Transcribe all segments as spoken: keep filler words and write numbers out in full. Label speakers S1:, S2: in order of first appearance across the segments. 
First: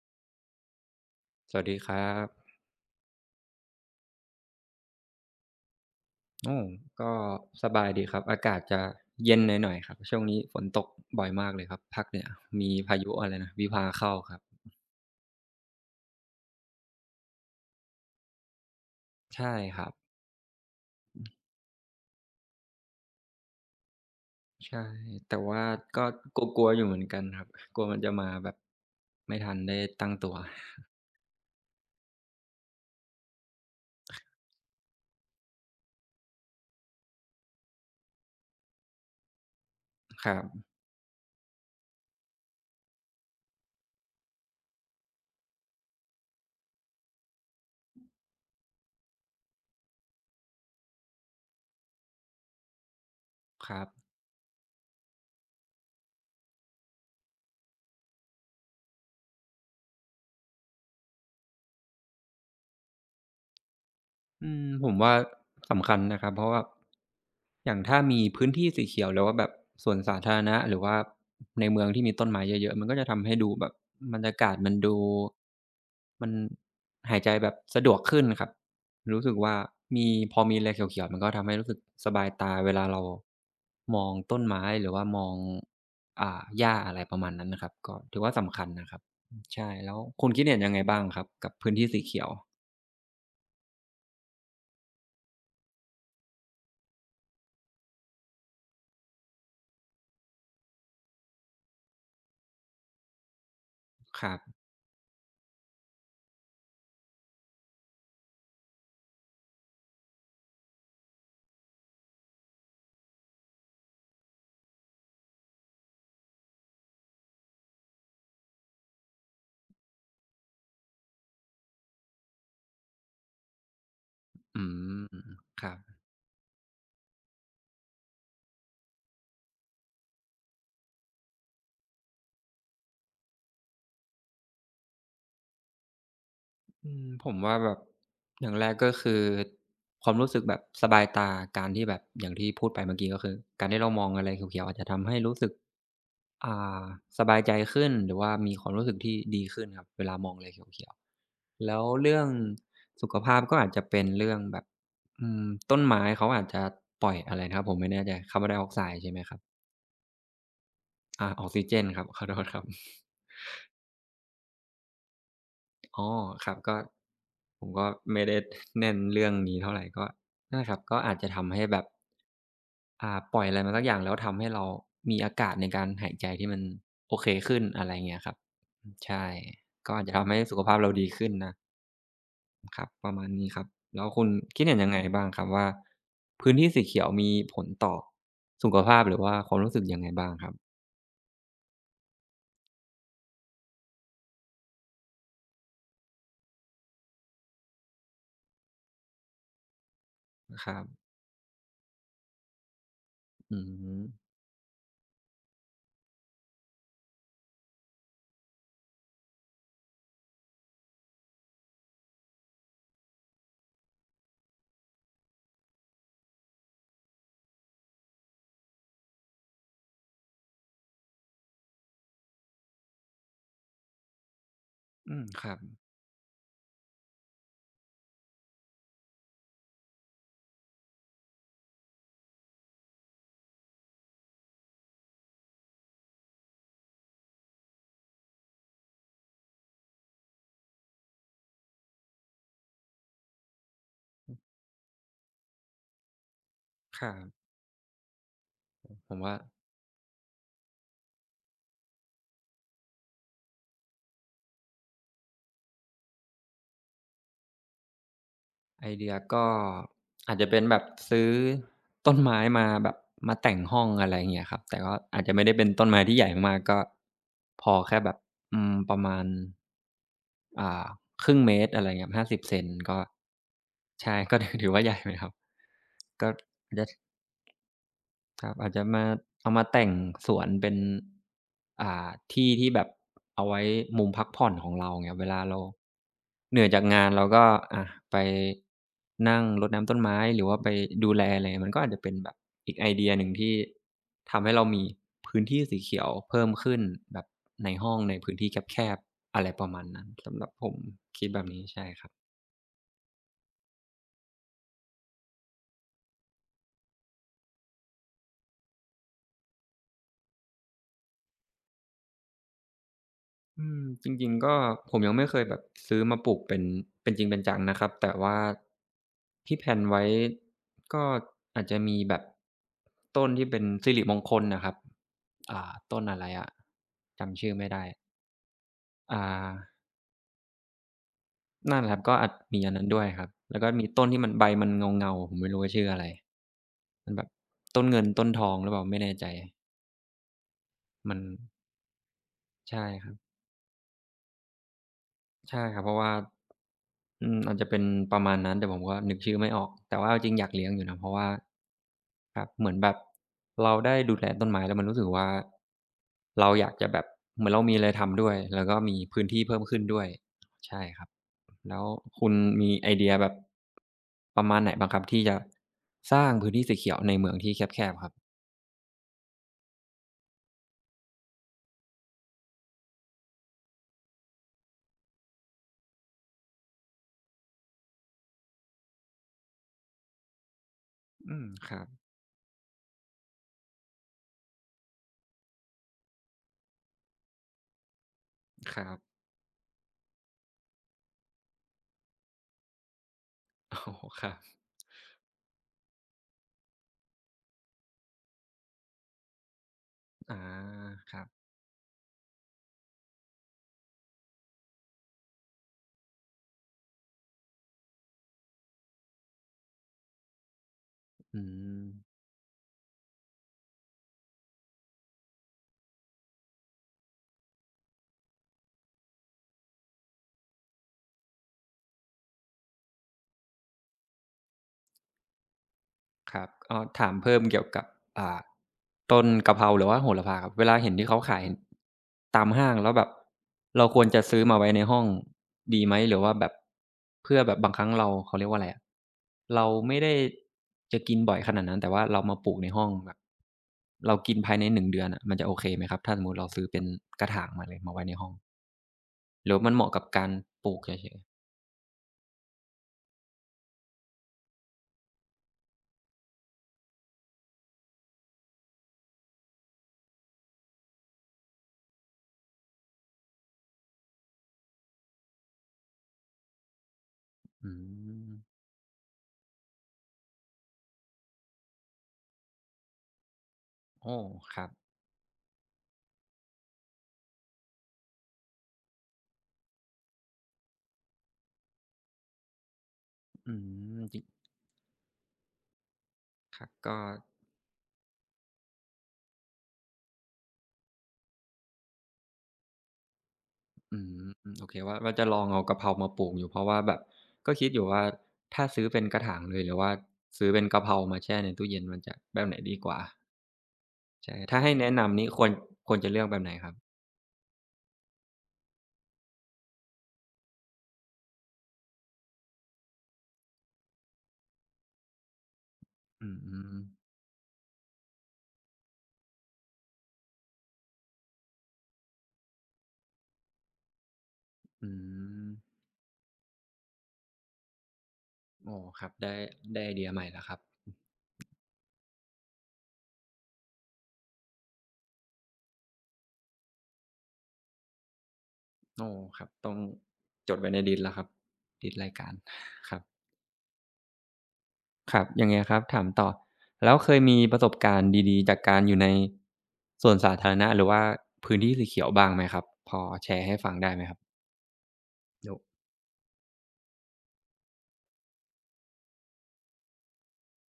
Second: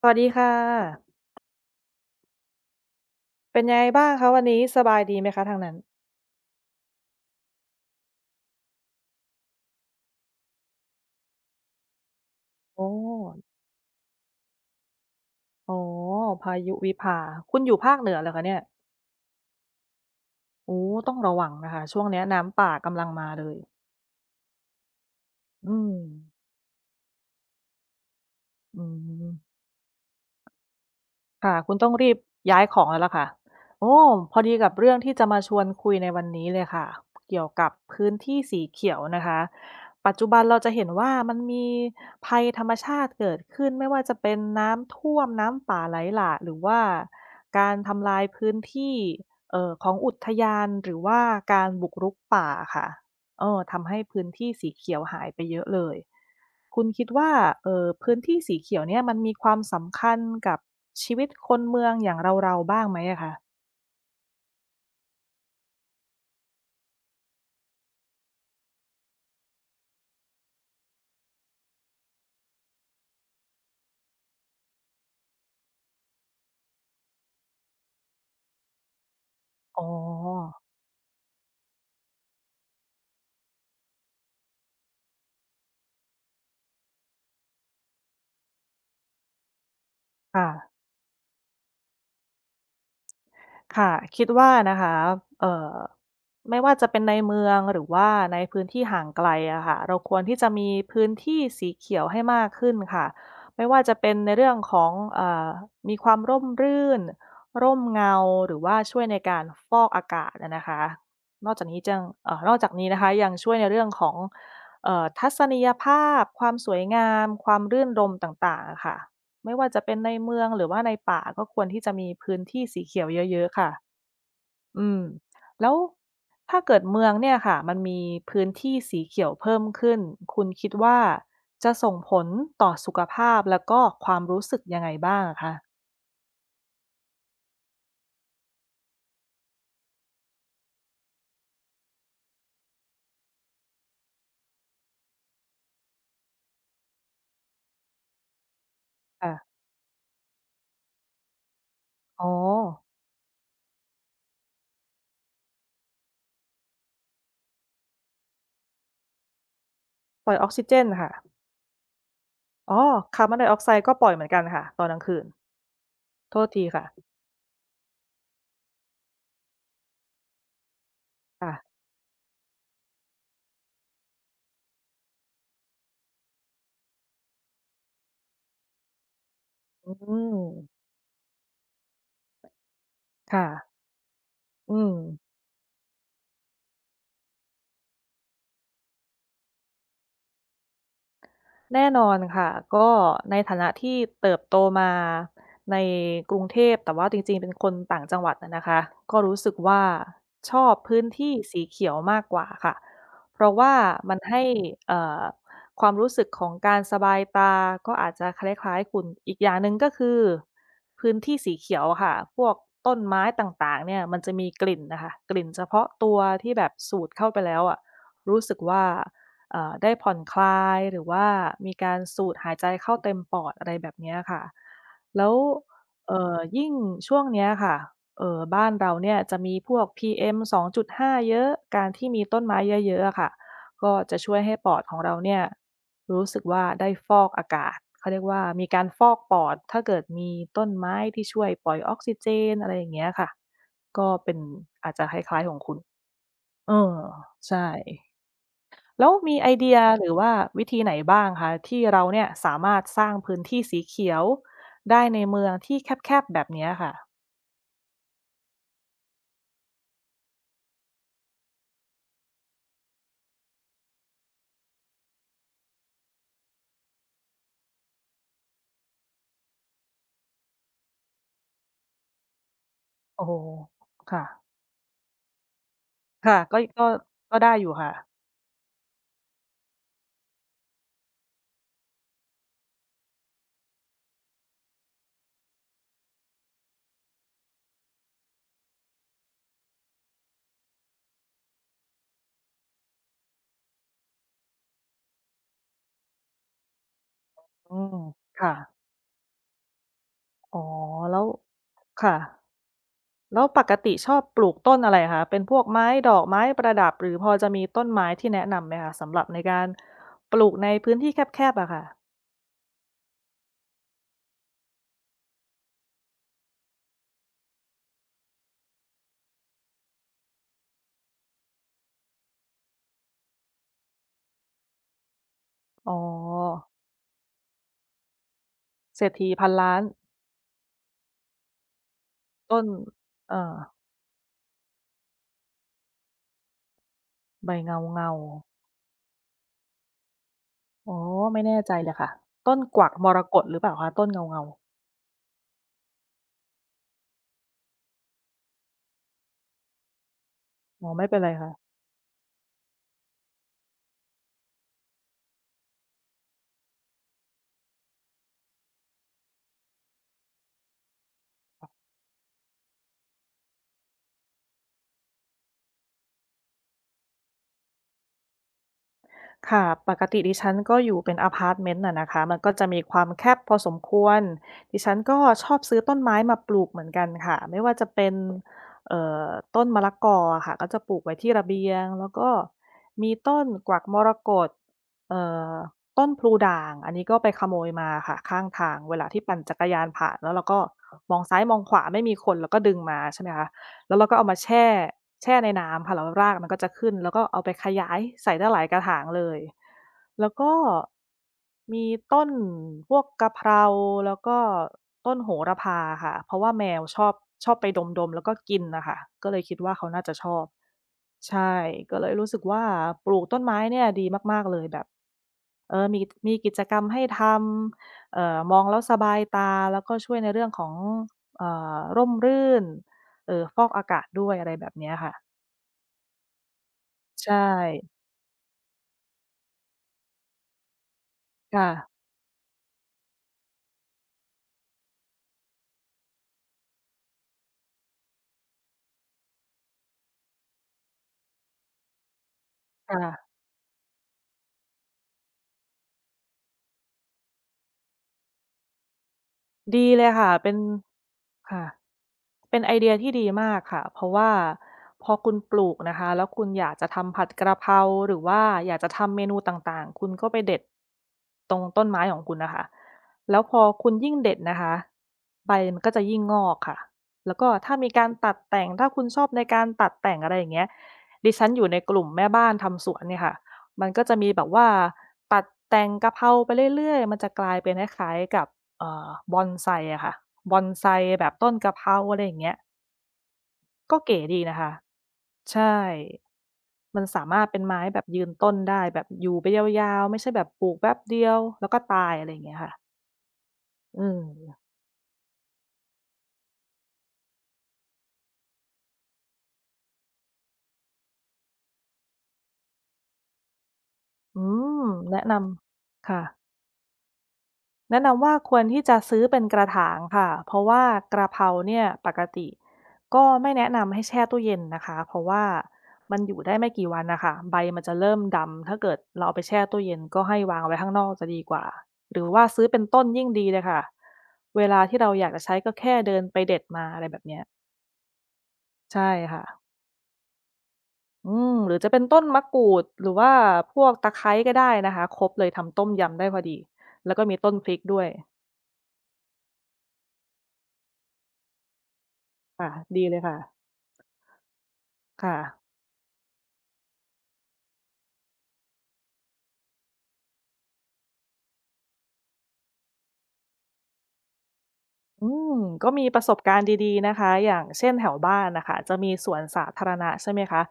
S1: สวัสดีค่ะ
S2: สวัสดีครับ
S1: เป็นยังไงบ้างคะวันนี้สบายดีไหมคะทางนั้น
S2: โอ้ก็สบายดีครับ อากาศจะเย็นหน่อยๆครับ ช่วงนี้ฝนตกบ่อยมากเลยครับภาคเหนือมี
S1: โอ้
S2: พายุอะไรนะวิภาเข้าครับ
S1: อ๋อพายุวิภา คุณอยู่ภาคเหนือเหรอคะเนี่ย
S2: ใช่ครับ
S1: โอ้ ต้องระวังนะคะช่วงเนี้ยน้ำป่ากำลังมาเลย
S2: ใช่แต่ว่า
S1: อืม
S2: ก็กลัวๆอยู่เหมือนกันครับ กลัวมันจะมาแบบ
S1: อื
S2: ไม่ทัน
S1: ม
S2: ได้ตั้งตัว
S1: ค่ะคุณต้องรีบย้ายของแล้วล่ะค่ะโอ้พอดีกับเรื่องที่จะมาชวนคุยในวันนี้เลยค่ะเกี่ยวกับพื้นที่สีเขียวนะคะปัจ
S2: ค
S1: จุ
S2: รั
S1: บันเรา
S2: บ
S1: จะเห็นว่ามันมีภัยธรรมชาติเกิดขึ้นไม่ว่าจะเป็นน้ำท่วมน้ำป่าไหลหลากหรือว่าการทำลายพื้นที่เอ่อของอุทยานหรือว่าการบุกรุกป่าค่ะเออ
S2: ครับ
S1: ทำให้พื้นที่สีเขียวหายไปเยอะเลย คุณคิดว่าเอ่อพื้นที่สีเขียวเนี่ยมันมีความสำคัญกับชีวิตคนเมืองอย่างเราๆบ้างไหมอะคะ
S2: อืมผมว่าสำคัญนะครับเพราะว่าอย่างถ้ามีพื้นที่สีเขียวหรือว่าแบบสวนสาธารณะหรือว่าในเมืองที่มีต้นไม้เยอะๆมันก็จะทำให้ดูแบบบรรยากาศมันดูมันหายใจแบบสะดวกขึ้นครับรู้สึกว่า
S1: อ๋
S2: มีพอ
S1: อ
S2: มีอะไรเขียวๆมันก็ทำให้รู้สึกสบายตาเวลาเรามองต้นไม้หรือว่ามองอ่าหญ้าอะไรประมาณนั้นนะครับก็ถือว่าสำคัญนะครับใช่แล้วคุณคิด
S1: ค่ะ
S2: เห็นยังไงบ้างครับกับพื้นที่สีเขียว
S1: ค่ะคิดว่านะคะเอ่อไม่ว่าจะเป็นในเมืองหรือว่าในพื้นที่ห่างไกลอะค่ะเราควรที่จะมีพื้นที่สีเขียวให้มากขึ้นค่ะไม่ว่าจะเป็น
S2: ค
S1: ใน
S2: รับ
S1: เรื่องของเอ่อมีความร่มรื่นร่มเงาหรือว่าช่วยในการฟอกอากาศอะนะคะนอกจากนี้จังเอ่อนอกจากนี้นะคะยังช่วยในเรื่องของเอ่อทัศนียภาพความสวยงามความรื่นรมย์ต่างๆอะค่ะ ไม่ว่าจะเป็นในเมืองหรือว่าในป่าก็ควรที่จะมีพื้นที่สีเขียวเยอะๆค่ะ
S2: อื
S1: อืม
S2: มค
S1: แล้
S2: รั
S1: ว
S2: บ
S1: ถ้าเกิดเมืองเนี่ยค่ะมันมีพื้นที่สีเขียวเพิ่มขึ้นคุณคิดว่าจะส่งผลต่อสุขภาพแล้วก็ความรู้สึกยังไงบ้างอะคะ
S2: อืมผมว่าแบบอย่างแรกก็คือความรู้สึกแบบสบายตาการที่แบบอย่างที่พูดไปเมื่อกี้ก็คือ การที่เรามองอะไรเขียวๆอาจจะทำให้รู้สึกอ่าสบายใจขึ้นหรือว่ามีความรู้สึกที่
S1: ค่ะ
S2: ดีขึ้นครับเวลามองอะไรเขียวๆแล้วเรื่อง
S1: อ๋อ
S2: สุขภาพก็อาจจะเป็นเรื่องแบบอืมต้นไม้เขาอาจจะปล่อยอะไรนะครับผมไม่แน่ใจคาร์บอนไดออกไซด์ใช่ไหมครับ
S1: ปล่อยออกซิเจนค่ะ
S2: อาออกซิเจนครับ ขอโทษครับ
S1: อ๋อคาร์บอนไดออกไซด์ก็ปล่อยเหมือนกันค่ะตอนกลางคืน
S2: อ๋อ
S1: โท
S2: ค
S1: ษ
S2: รับ
S1: ที
S2: ก็
S1: ค่ะ
S2: ผมก็ไม่ได้แน่นเรื่องนี้เท่าไรก็นั่นแหละครับก็อาจจะ
S1: ค่ะ
S2: ทำให้แบบอ่าปล่อยอะไรมาสักอย่างแล้วทำให้เรามีอากาศในการหายใจที่มันโอเคขึ้นอะไรเงี้ยครับอืมใช่ก็
S1: อื
S2: อาจจะทำ
S1: ม
S2: ให้สุขภาพเราดีขึ้นนะครับประมาณนี้
S1: ค่ะ
S2: ครับแล้วคุณคิด
S1: อื
S2: เห็นยัง
S1: ม
S2: ไงบ้างครับว่าพื้นที่สีเขียวมีผลต่อสุขภาพหรือว่าความรู้สึกยังไงบ้างครับ
S1: แน่นอนค่ะก็ในฐานะที่เติบโตมาในกรุงเทพแต่ว่าจริงๆเป็นคนต่างจังหวัดอะนะคะก็รู้สึกว่าช
S2: ค
S1: อบ
S2: รับ
S1: พื้นที่สีเขียวมากกว่าค่ะเพราะ
S2: อื
S1: ว่ามัน
S2: ม
S1: ให้เอ่อความรู้สึกของการสบายตาก็อาจจะคล้ายๆคุณอีกอย่างหนึ่งก็คือพื้นที่สีเขียวอะค่ะพวกต้นไม้ต่างๆเนี่ยมันจะมีกลิ่นน่ะค่ะกลิ่นเฉพาะตัวที่แบบสูดเข้าไปแล้วอะรู้สึกว่า เอ่อได้ผ่อนคลายหรือว่ามีการสูดหายใจเข้าเต็มปอดอะไรแบบเนี้ยค่ะ
S2: อืม
S1: แล้ว
S2: ครับ
S1: เอ่อยิ่งช่วงเนี้ยค่ะเอ่อบ้านเราเนี่ยจะมีพวก พี เอ็ม สองจุดห้าเยอะการที่มีต้นไม้เยอะๆอะค่ะก็จะช่วยให้ปอดของเราเนี่ยรู้สึกว่าได้ฟอกอากาศเขาเรียกว่ามีการฟอกปอดถ้าเกิดมีต้นไม้ที่ช่วยปล่อยออกซิเจนอะไรอย่างเงี้ยค่ะก็เป็นอาจจะคล้ายๆของคุณเออ
S2: ครับ
S1: ใช่ แล้
S2: ผ
S1: ว
S2: มว่า
S1: มีไอเดียหรือว่าวิธีไหนบ้างคะที่เราเนี่ยสามารถสร้างพื้นที่สีเขียวได้ในเมืองที่แคบๆแบบเนี้ยค่ะ
S2: ไอเดียก็อาจจะเป็นแบบซื้อต้นไม้มาแบบมาแต่งห้องอะไรอย่างเงี้ยครับแต่ก็อาจจะไม่ได้เป็นต้นไม้ที่ใหญ่มากๆก็พอแค่แบบอืมประมาณอ่าครึ่งเมตรอะไรเงี้ยห้าสิบเซนก็
S1: โอ้โฮ
S2: ใช่
S1: ค่ะ
S2: ก็ถือถือว่าใหญ่ไหมครับก็
S1: ค่ะก็
S2: จะ
S1: ก็ก็ได้อยู่ค่ะ
S2: ครับอาจจะมาเอามาแต่งสวนเป็นอ่าที่ที่แบบเอาไว้มุมพักผ่อนของเราเงี้ยเวลาเรา เหนื่อยจากงานเราก็อ่าไปนั่งรดน้ำต้นไม้หรือว่าไปดูแลอะไรมันก็อาจจะเป็นแบบอีกไอเดียหนึ่งที่ทำให้เรามีพื้นที่สีเขียวเพิ่มขึ้นแบบใน
S1: อื
S2: ห้อ
S1: ม
S2: งในพื้นที่
S1: ค่ะ
S2: แคบๆอะไรประมาณนั้นสำหรับ
S1: อ๋อ
S2: ผม
S1: แล้
S2: คิ
S1: ว
S2: ดแบบนี้ใช่ครับ
S1: ค่ะแล้วปกติชอบปลูกต้นอะไรคะเป็นพวกไม้ดอกไม้ประดับหรือพอจะมีต้นไม้ที่แนะนำไหมคะสำหรับในการปลูกในพื้นที่แคบๆอะค่ะ
S2: อืมจริงๆก็ผมยังไม่เคยแบบซื้อมาปลูกเป็นเป็นจริงเป็นจังนะครับแต่ว่าที่แพลนไว้ก็อาจจะมีแบบต้นที่เป็นสิริมงคลน่ะครับ อ่า
S1: อ๋อ
S2: ต้นอะไรอะจำชื่อไม่ได้
S1: เศรษ
S2: อ่
S1: ฐีพั
S2: า
S1: นล้าน
S2: นั่นแหละครับก็อาจมี
S1: ต้น
S2: อันนั้นด้วยครับ
S1: เอ่อ
S2: แล้วก็มีต้นที่มันใบมันเงาๆผมไม่รู้ว่าชื่ออะไร มันแบบ
S1: ใบเงา
S2: ต้นเงิน
S1: เงา
S2: ต้นทองหรือเปล่าไม่แน่ใจ
S1: อ๋อ
S2: มัน
S1: ไม่แน่ใจเลยค่ะต้นก
S2: ใช่
S1: วัก
S2: ค
S1: ม
S2: รับ
S1: รกตหรือเปล่าคะต้นเงา
S2: ใช่ครับเพราะว่า อืมอาจจะเป็นประมาณนั้นแต่ผมก็นึกชื่อไม่ออกแต่ว่าเอาจริงอยากเลี้ยงอ
S1: ๆ
S2: ยู่
S1: อ๋อ
S2: นะเพ
S1: ไม่
S2: ราะ
S1: เป็น
S2: ว่า
S1: ไรค่ะ
S2: ครับเหมือนแบบเราได้ดูแลต้นไม้แล้วมันรู้สึกว่าเราอยากจะแบบเหมือนเรามีอะไรทำด้วยแล้วก็มีพื้นที่เพิ่มขึ้นด้วยใช่ครับแล้วคุณมีไอเดียแบบประมาณไหนบ้างครับที่จะสร้างพื้นที่สีเขียวในเมืองที่แคบๆครับ
S1: ค่ะปกติดิฉันก็อยู่เป็นอาพาร์ตเมนต์อะนะคะมันก็จะมีความแคบพอสมควรดิฉันก็ชอบซื้อต้นไม้มาปลูกเหมือนกันค่ะไม่ว่าจะเป็นเอ่อต้นมะละกออะค่ะก็จะปลูกไว้ที่
S2: อื
S1: ระ
S2: ม
S1: เบี
S2: ค
S1: ย
S2: รับ
S1: งแล้วก็มีต้นกวักมรกตเอ่อต้นพลูด่างอันนี้ก็ไปขโมยมาค่ะข้างทา
S2: ค
S1: ง
S2: รั
S1: เว
S2: บ
S1: ลาที่ปั่นจักรยานผ่านแล้วเราก็มองซ้ายมองขวาไม่มีคนเราก็ดึงมาใช่ไหมคะ
S2: โอ๋
S1: แล้วเราก็
S2: ค
S1: เอา
S2: รับ
S1: มาแช่แช่ในน้ำค่ะแล้วรากมันก็จะขึ้นแล้วก็เอาไปขยายใส่ได้หลายกระถางเลยแล้ว
S2: อา
S1: ก็
S2: ครับ
S1: มีต้นพวกกะเพราแล้วก็ต้นโหระพาค่ะเพราะว่าแมวชอบชอบไปดมๆแล้วก็กินน่ะค่ะก็เลยคิดว่าเขาน่าจะชอบ
S2: อื
S1: ใช่
S2: ม
S1: ก็เลยรู้สึกว่าปลูกต้นไม้เนี่ยดีมากๆเลยแบบเออมีมีกิจกรรมให้ทำเอ่อมองแล้วสบายตาแล้วก็ช่วยในเรื่องของเอ่อร่มรื่น เอ่อฟอกอากาศด้วยอะไรแบบเนี้ยค่ะ
S2: ครับอ้ถาม
S1: ใช่
S2: เพิ่มเกี่ยวกับอ่าต้นกะเพราหรือว่าโหระพาครับเวลาเห็นที่เขาขาย
S1: ค่ะ
S2: ตามห้างแล้วแบบเราควรจะซื้อมาไว้ในห้องดีไหมหรือว่าแบบเพื่อแบบบางครั้งเราเขาเรียกว่าอะไรอะเราไม่ได้จะกินบ่อยขนาดนั้นแต่ว่าเรามาปลูกในห้องแบบ
S1: ค่ะ
S2: เรากินภายในหนึ่งเดือนอะมันจะโอเคไหมครับถ้าสมมุติเราซื้อเป็นกระถางมาเลยมาไว้ในห้องหรือว่ามันเห
S1: ดี
S2: มาะกั
S1: เล
S2: บ
S1: ย
S2: การ
S1: ค่ะเป็น
S2: ปลูกเฉย
S1: ค่ะเป็นไอเดียที่ดีมากค่ะเพราะว่าพอคุณปลูกนะคะแล้วคุณอยากจะทำผัดกะเพราหรือว่าอยากจะทำเมนูต่างๆคุณก็ไปเด็ดตรงต้นไม้ของคุณน่ะค่ะแล้วพอคุณยิ่งเด็ดนะคะใบมันก็จะยิ่งงอกค่ะแล้วก็
S2: ๆอื
S1: ถ้ามีการ
S2: ม
S1: ตัดแต่งถ้าคุณชอบในการตัดแต่งอะไรอย่างเงี้ยดิฉันอยู่ในกลุ่มแม่บ้านทำสวนเนี่ยค่ะมันก็จะ
S2: โอ้
S1: มีแบบ
S2: ครั
S1: ว่า
S2: บ
S1: ตัดแต่งกะเพราไปเรื่อยๆมันจะกลายเป็นคล้ายๆกับ เอ่อบอนไซอะค่ะบอนไซแบบต้นกะเพราอะไรอย่างเงี้ย
S2: อืม
S1: ก็
S2: จ
S1: เก๋
S2: ริง
S1: ดีนะคะใช่
S2: ครับก็
S1: มันสามารถเป็นไม้แบบยืนต้นได้แบบอยู่ไปยาวๆไม่ใช่แบบปลูกแป๊บเดียวแล้วก็ตายอะไรอย่างเงี้ยค่ะ
S2: อื
S1: อืม
S2: มโอเคว่าว่าจะลองเอากะเพรามาปลูกอยู่เพราะว่าแบบก็คิดอยู่ว่าถ้าซื้อเป็นกระถางเลยหรือว่าซื้อเป็นกะเพรามาแช่ในตู้เย็นมันจะแบบไหนดีกว่าใช่
S1: อื
S2: ถ้าให้
S1: ม
S2: แนะนำ
S1: แนะ
S2: นี่
S1: น
S2: ควรควร
S1: ำ
S2: จะเลื
S1: ค่ะ
S2: อกแบบไหนครับ
S1: แนะนำว่าควรที่จะซื้อเป็นกระถางค่ะเพราะว่ากระเพราเนี่ยปกติก็ไม่แนะนำให้แช่ตู้เย็นนะคะเพราะว่ามัน
S2: อื
S1: อยู่ได้ไม่
S2: ม
S1: กี่วันนะคะใบมันจะเริ่มดำถ้าเกิดเราเอาไปแช่ตู้เย็นก็ให้วางไว้ข้างนอกจะดีกว่าหรือว่าซื้อเป็นต้นยิ่งดีเลยค่ะเวลา
S2: อื
S1: ที่เราอยากจะ
S2: ม
S1: ใช้ก็แค่เดินไปเด็ดมาอะไรแบบเนี้ย
S2: อ๋อครั
S1: ใช่
S2: บได้
S1: ค่ะ
S2: ได้ไอเดียใหม่แล้วครับ
S1: อืมหรือจะเป็นต้นมะกรูดหรือว่าพวกตะไคร้ก็ได้นะคะครบเลยทำต้มยำได้พอดีแล้วก็มีต้นพริกด้วย
S2: อ๋อครับต้องจดไว้ในลิสต์แล้วครับลิสต์รายการ
S1: ค่ะ
S2: ครับ
S1: ดีเลยค่ะ
S2: ครับ
S1: ค่ะ
S2: อย่างเงี้ยครับถามต่อแล้วเคยมีประสบการณ์ดีๆจากการอยู่ในสวนสาธารณะหรือว่าพื้นที่สีเขียวบ้างไหมครับพอแชร์ให้ฟังได้ไหมครับ
S1: อื
S2: โอ้
S1: มก็มีประสบการณ์ดีๆนะคะอย่างเช่นแถวบ้านนะคะจะมีสวนสาธารณะใช่ไหมคะ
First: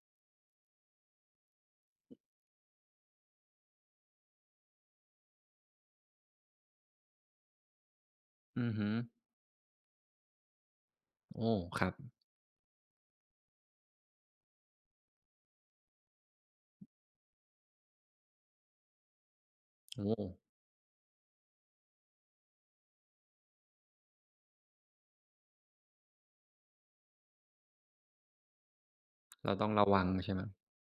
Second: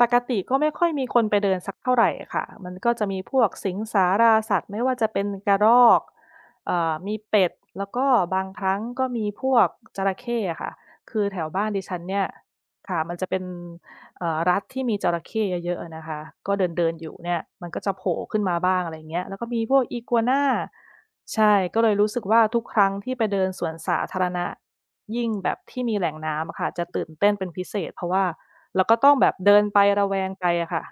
S1: ปกติก็ไม่ค่อยมีคนไปเดินสักเท่าไหรค่ะมันก็จะมีพวกสิงสาราสัตว์ไม่ว่าจะเป็นกระรอกเอ่อมีเป็ด แล้วก็บางค
S2: อือ
S1: รั้ง
S2: ฮึ
S1: ก็มีพวกจระเข้ค่ะคือแถว
S2: โอ้
S1: บ้าน
S2: ค
S1: ดิ
S2: รับ
S1: ฉันเนี่ยค่ะมันจะเป็นเอ่อรัฐที่มีจระเข้เยอะๆนะคะก็เดินๆอยู่เนี่ยมันก็จะโผล่ขึ้นมาบ้างอะไรอย่างเงี้ยแล้วก็มีพวกอี
S2: โอ้
S1: กัวน่า ใช่ก็เลยรู้สึกว่าทุกครั้งที่ไปเดินสวนสาธารณะยิ่งแบบที่มีแหล่งน้ำอะค่ะจะตื่นเต้นเป็นพิเศษเพราะว่าเราก็ต้องแบบ
S2: เรา
S1: เดิน
S2: ต้อง
S1: ไป
S2: ระวัง
S1: ระแวง
S2: ใช่ไหม
S1: ไปอะค่ะ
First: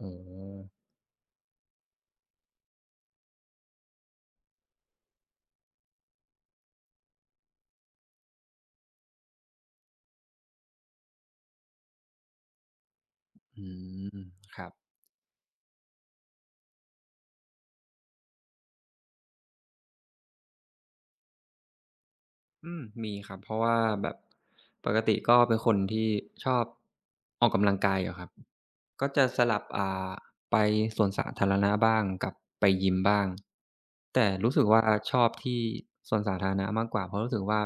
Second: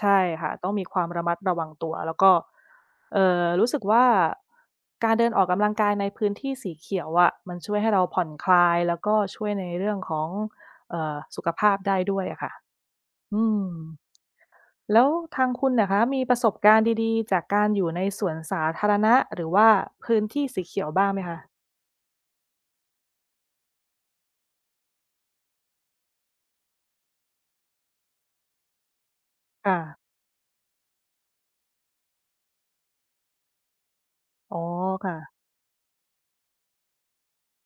S2: อ๋อ
S1: ช่ค่ะต้องมีความระมัดระวังตัวแล้วก็เอ่อรู้สึกว่าการเดินออกกำลังกายในพื้นที่สีเขียวอะมันช่วยให้เราผ่อนคลายแล้วก็ช่วยในเรื่องของเอ่อสุขภาพได้ด้วยอะค่ะอื
S2: อื
S1: ม
S2: มครับ
S1: แล้วทางคุณน่ะคะมีประสบการณ์ดีๆ จากการอยู่ในสวนสาธารณะหรือว่าพื้นที่สีเขียวบ้างไหมคะ
S2: อืมมีครับเพราะว่าแบบปกติก็เป็นคนที่ชอบออกกำลังกายอยู่ครับ ก็จะสลับ
S1: ค่ะ
S2: อ่าไปสวนสาธารณะบ้างกับไปยิมบ้าง แต่รู้
S1: อ๋อ
S2: สึกว่าช
S1: ค่ะ
S2: อบที่สวนสาธารณะมากกว่าเพราะรู้สึกว่า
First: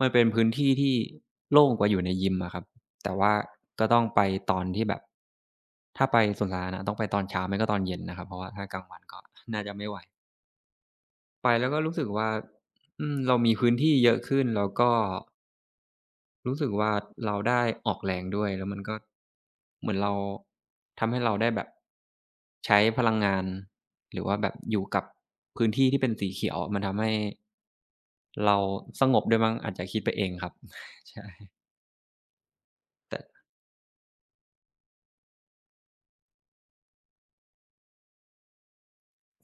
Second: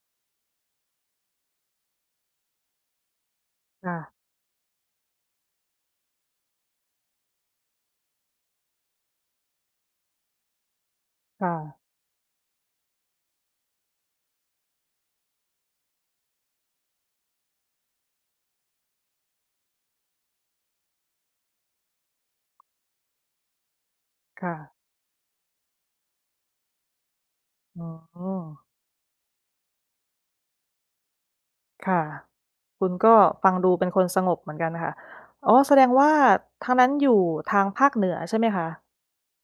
S2: มันเป็นพื้นที่ที่โล่งกว่าอยู่ในยิมอะครับแต่ว่าก็
S1: ค่ะ
S2: ต้องไปตอนที่แบบถ้าไปสวนสาธารณะต้องไปตอนเช้าไม่ก็ตอนเย็นนะครับ เพราะว่าถ้ากลางวันก็น่าจะไม่ไหว ไปแล้วก็
S1: ค่ะ
S2: รู้สึกว่าอืมเรามีพื้นที่เยอะขึ้นแล้วก็ รู้สึกว่าเราได้ออกแรงด้วยแล้วมันก็เหมือนเราทำให้เราได้แบบใช้พลังงานหรือว่าแบบ
S1: ค่ะ
S2: อยู่กับพื้นที่ที่เป็นสีเขียวมันทำให้
S1: อืม
S2: เราสงบด้วยมั้งอาจจะคิดไปเองครับ ใช่
S1: ค่ะคุณก็
S2: แต่
S1: ฟังดูเป็นคนสงบเหมือนกันค่ะอ๋อแสดงว่าทางนั้นอยู่ทางภาคเหนือใช่ไหมคะ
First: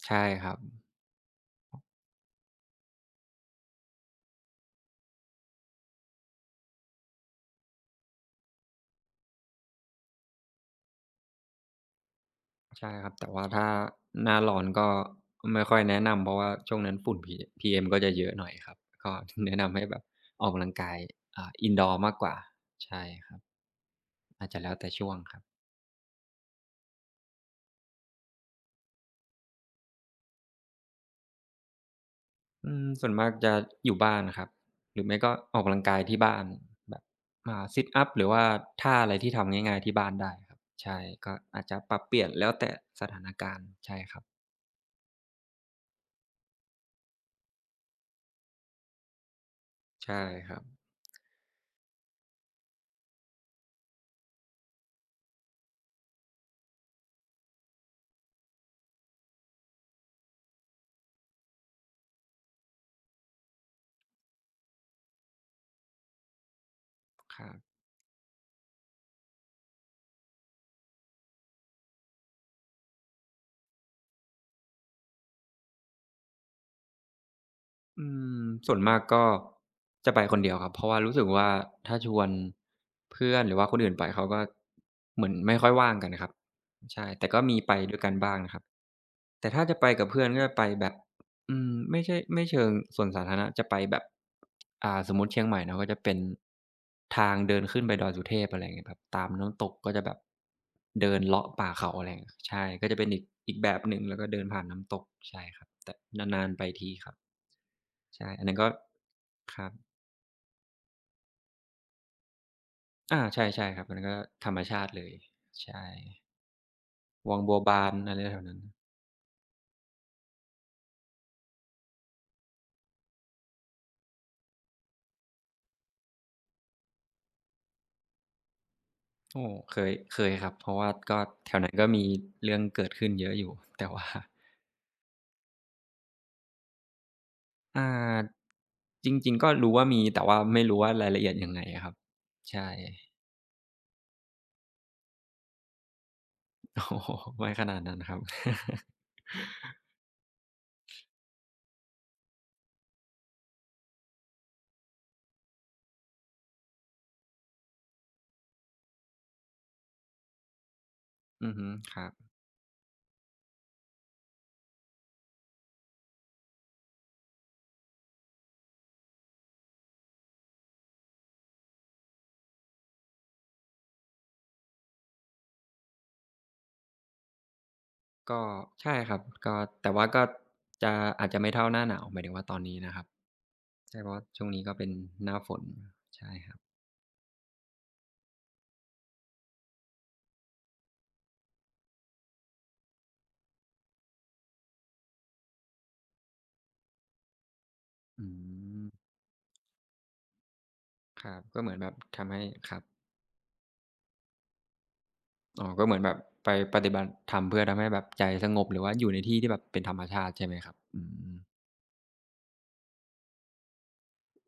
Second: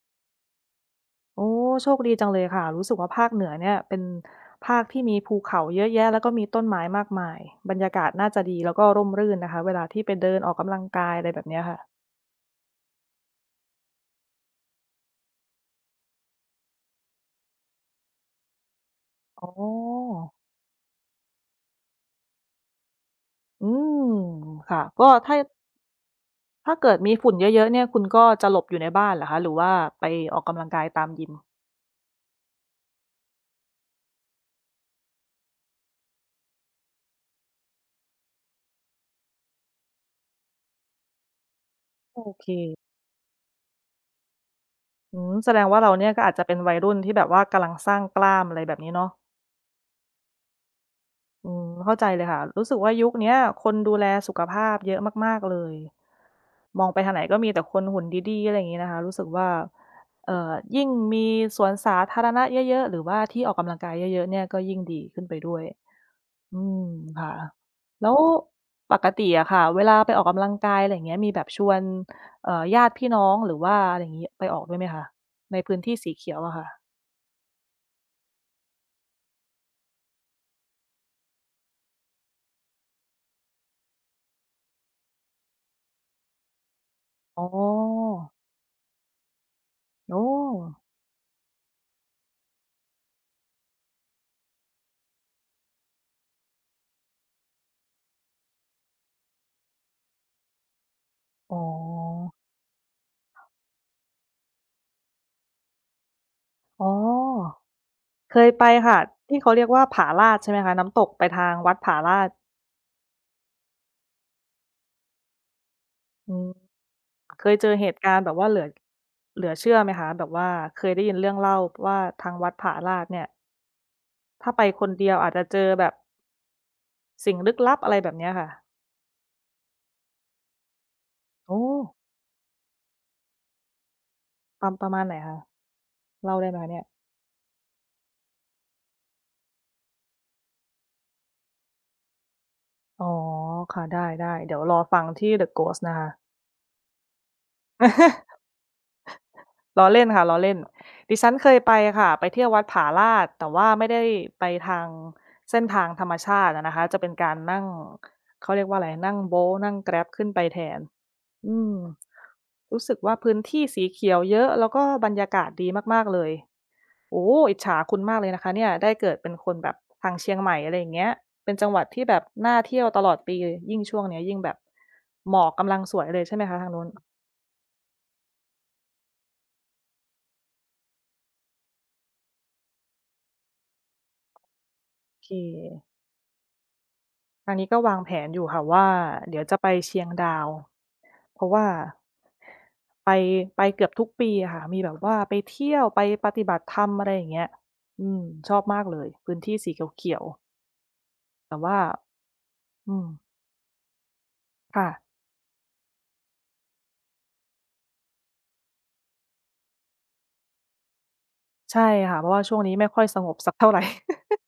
S2: ใช่ครับ
S1: โอ้โชคดีจังเลยค่ะรู้สึกว่าภาคเหนือเนี่ยเป็นภาคที่มีภูเขาเยอะแยะแล้วก็มีต้นไม้มากมายบรรยากาศน่าจะดีแล้วก็ร่มรื่นนะคะเวลาที่ไปเดินออกกำลังกายอะไรแบบเนี้ยค่ะ
S2: ใช่ครับแต่ว่าถ้าหน้าร้อนก็ไม่ค่อยแนะนำเพราะว่าช่วงนั้นฝุ่น P พี เอ็ม ก็จะเยอะหน่อยครับก็
S1: อ๋อ
S2: แนะนำให้แบบออกกำลังกายอ่า indoor มากกว่าใช่ครับ
S1: อืม
S2: อาจจะแล้ว
S1: ค่ะ
S2: แต่ช่
S1: ก็
S2: วงค
S1: ถ้า
S2: รับ
S1: ถ้าเกิดมีฝุ่นเยอะๆเนี่ยคุณก็จะหลบอยู่ในบ้านเหรอคะหรือว่าไปออกกำลังกายตามยิม
S2: อืมส่วนมากจะอยู่บ้านครับหรือไม่ก็ออกกำลังกายที่บ้านแบบอ่าซิตอัปหรือว่าท่าอะไรที่ทำง่ายๆที่บ้านได้ครับใช่ก็อาจจะปรับเป
S1: โอ
S2: ลี่ยน
S1: เค
S2: แล้วแต่สถานการณ์ใช่ครับ
S1: อืมแสดงว่าเราเนี่ยก็อาจจะเป็นวัยรุ่นที่แบบว่ากำลังสร้างกล้ามอะไรแบบนี้เนาะ
S2: ใช่ครับ
S1: อืมเข้าใจเลยค่ะรู้สึกว่ายุคเนี้ยคนดูแลสุขภาพเยอะมากๆเลย มองไปทางไหนก็มีแต่คนหุ่นดีๆอะไรอย่างงี้นะคะรู้สึกว่าเอ่อยิ่งมีสวนสาธารณะเยอะๆหรือว่าที่ออกกำลังกายเยอะๆเนี่ยก็ยิ่งดีขึ้นไปด้วย อืมค่ะ
S2: ครับ
S1: แล้วปกติอะค่ะเวลาไปออกกำลังกายอะไรอย่างเงี้ยมีแบบชวนเอ่อญาติพี่น้องหรือว่าอะไรอย่างงี้ไปออกด้วยไหมคะในพื้นที่สีเขียวอะค่ะ
S2: อืมส่วนมากก็จะไปคนเดียวครับเพราะว่ารู้สึกว่าถ้าชวนเพื่อนหรือว่าคนอื่นไปเขาก็เหมือนไม่ค่อยว่างกันครับใช่แต่ก็
S1: อ๋
S2: มีไปด้วยกัน
S1: อ
S2: บ้างนะครับแต่ถ้าจะไปกับ
S1: โอ้
S2: เพื่อนก็จะไปแบบอืมไม่ใช่ไม่เชิงสวนสาธารณะจะไปแบบอ่าสมมุติเชียงใหม่เนาะก็จะเป็นทางเดินขึ้นไปดอยสุเทพอะไรอย่างเงี้ยครับตามน้ำตกก็จะแบบเดินเลาะ
S1: อ๋อ
S2: ป่าเขาอะไรอย่างเงี้ยใช่ก็จะเป็นอีกอีกแบบหนึ่งแล้วก็เดินผ่านน้ำตกใช่ครับแต่นานๆไป
S1: อ๋อ
S2: ทีครับ ใช่
S1: เค
S2: อัน
S1: ย
S2: นั้น
S1: ไป
S2: ก็
S1: ค่ะที่เขา
S2: ค
S1: เรี
S2: รั
S1: ยก
S2: บ
S1: ว่าผาลาดใช่ไหมคะน้ำตกไปทางวัดผาลาด
S2: อาใช่ๆครับอันนั้นก็ธรรมชาติเลยใช่
S1: อืม
S2: วัง
S1: เคย
S2: บัว
S1: เจอ
S2: บา
S1: เห
S2: น
S1: ตุ
S2: อะ
S1: การ
S2: ไร
S1: ณ์แบบ
S2: แถวๆ
S1: ว่าเห
S2: นั้
S1: ลื
S2: น
S1: อเหลือเชื่อไหมคะแบบว่าเคยได้ยินเรื่องเล่าว่าทางวัดผาลาดเนี่ยถ้าไปคนเดียวอาจจะเจอแบบสิ่งลึกลับอะไรแบบเนี้ยค่ะ
S2: โอ้เคยเคยครับเพราะว่าก็แถว
S1: โอ้
S2: นั้นก็มีเรื่องเกิดขึ้นเยอะอยู่ แต่ว่า
S1: ประประมาณไหนคะเล่าได้ไหมคะเนี่ย
S2: อ่าจริงๆก็รู้ว่ามีแต่ว่าไม่รู้ว่ารายละเอียดยังไงอะครับใช่
S1: อ๋อค่ะได้ๆเดี๋ยวรอฟังที่ เดอะ โกสต์ นะคะ
S2: โอ้โฮไม่ขนาดนั้นครับ
S1: ล้อเล่นค่ะล้อเล่นดิฉันเคยไปค่ะ ไปเที่ยววัดผาลาด แต่ว่าไม่ได้ไปทางเส้นทางธรรมชาติอะนะคะ จะเป็นการนั่ง เขาเรียกว่าอะไร นั่ง โบลต์ นั่ง แกร็บ ขึ้นไปแทน
S2: อือ
S1: อื
S2: ฮึ
S1: ม
S2: ครับ
S1: รู้สึกว่าพื้นที่สีเขียวเยอะ แล้วก็บรรยากาศดีมากๆเลย โอ้โฮอิจฉาคุณมากเลยนะคะเนี่ยได้เกิดเป็นคนแบบทางเชียงใหม่อะไรอย่างเงี้ยเป็นจังหวัดที่แบบน่าเที่ยวตลอดปียิ่งช่วงเนี้ยยิ่งแบบหมอกกำลังสวยเลยใช่ไหมคะทางนู้น
S2: ก็ใช่ครับก็แต่ว่าก็จะอาจจะไม่เท่าหน้าหนาวหมายถึงว่าตอนนี้นะครับใช่เพราะว่าช่วงนี้ก็เป็น
S1: โอ
S2: ห
S1: เค
S2: น้าฝน ใช่ครับ
S1: ทางนี้ก็วางแผนอยู่ค่ะว่าเดี๋ยวจะไปเชียงดาวเพราะว่าไปไปเกือบทุกปีอะค่ะมีแบบว่าไปเที่ยวไปปฏิบัติธรรมอะไรอย่างเงี้ยอืม
S2: อื
S1: ชอบมากเล
S2: ม
S1: ยพื้นที่สีเขียว
S2: ครับ
S1: ๆแต่
S2: ก็เหมือ
S1: ว่า
S2: นแบบทำให้ครับ
S1: อืมค่ะ
S2: อ๋อก็เหมือนแบบไปปฏิบัติธรรมเพื่อทำให้แบบใจสงบหรือว่าอยู่ในที่ที่แบบเป็นธรรมชาติใช่ไหมครับอืม
S1: ใช่ค่ะเพราะว่าช่วงนี้ไม่ค่อยสงบสักเท่าไร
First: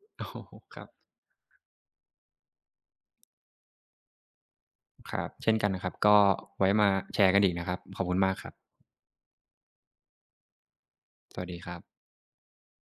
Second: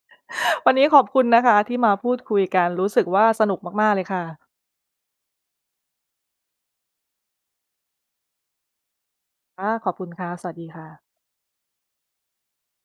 S2: โอ้โฮ
S1: วัน
S2: ครั
S1: นี้
S2: บ
S1: ขอบคุณนะคะที่มาพูดคุยกันรู้สึกว่าสนุกมากๆเลยค่ะ
S2: ครับเช่นกันนะครับก็ไว้มาแชร์กันอีกนะครับ ขอบคุณมากครับ
S1: ค่ะ ขอบคุณค่ะ สวัสดีค่ะ
S2: สวัสดีครับ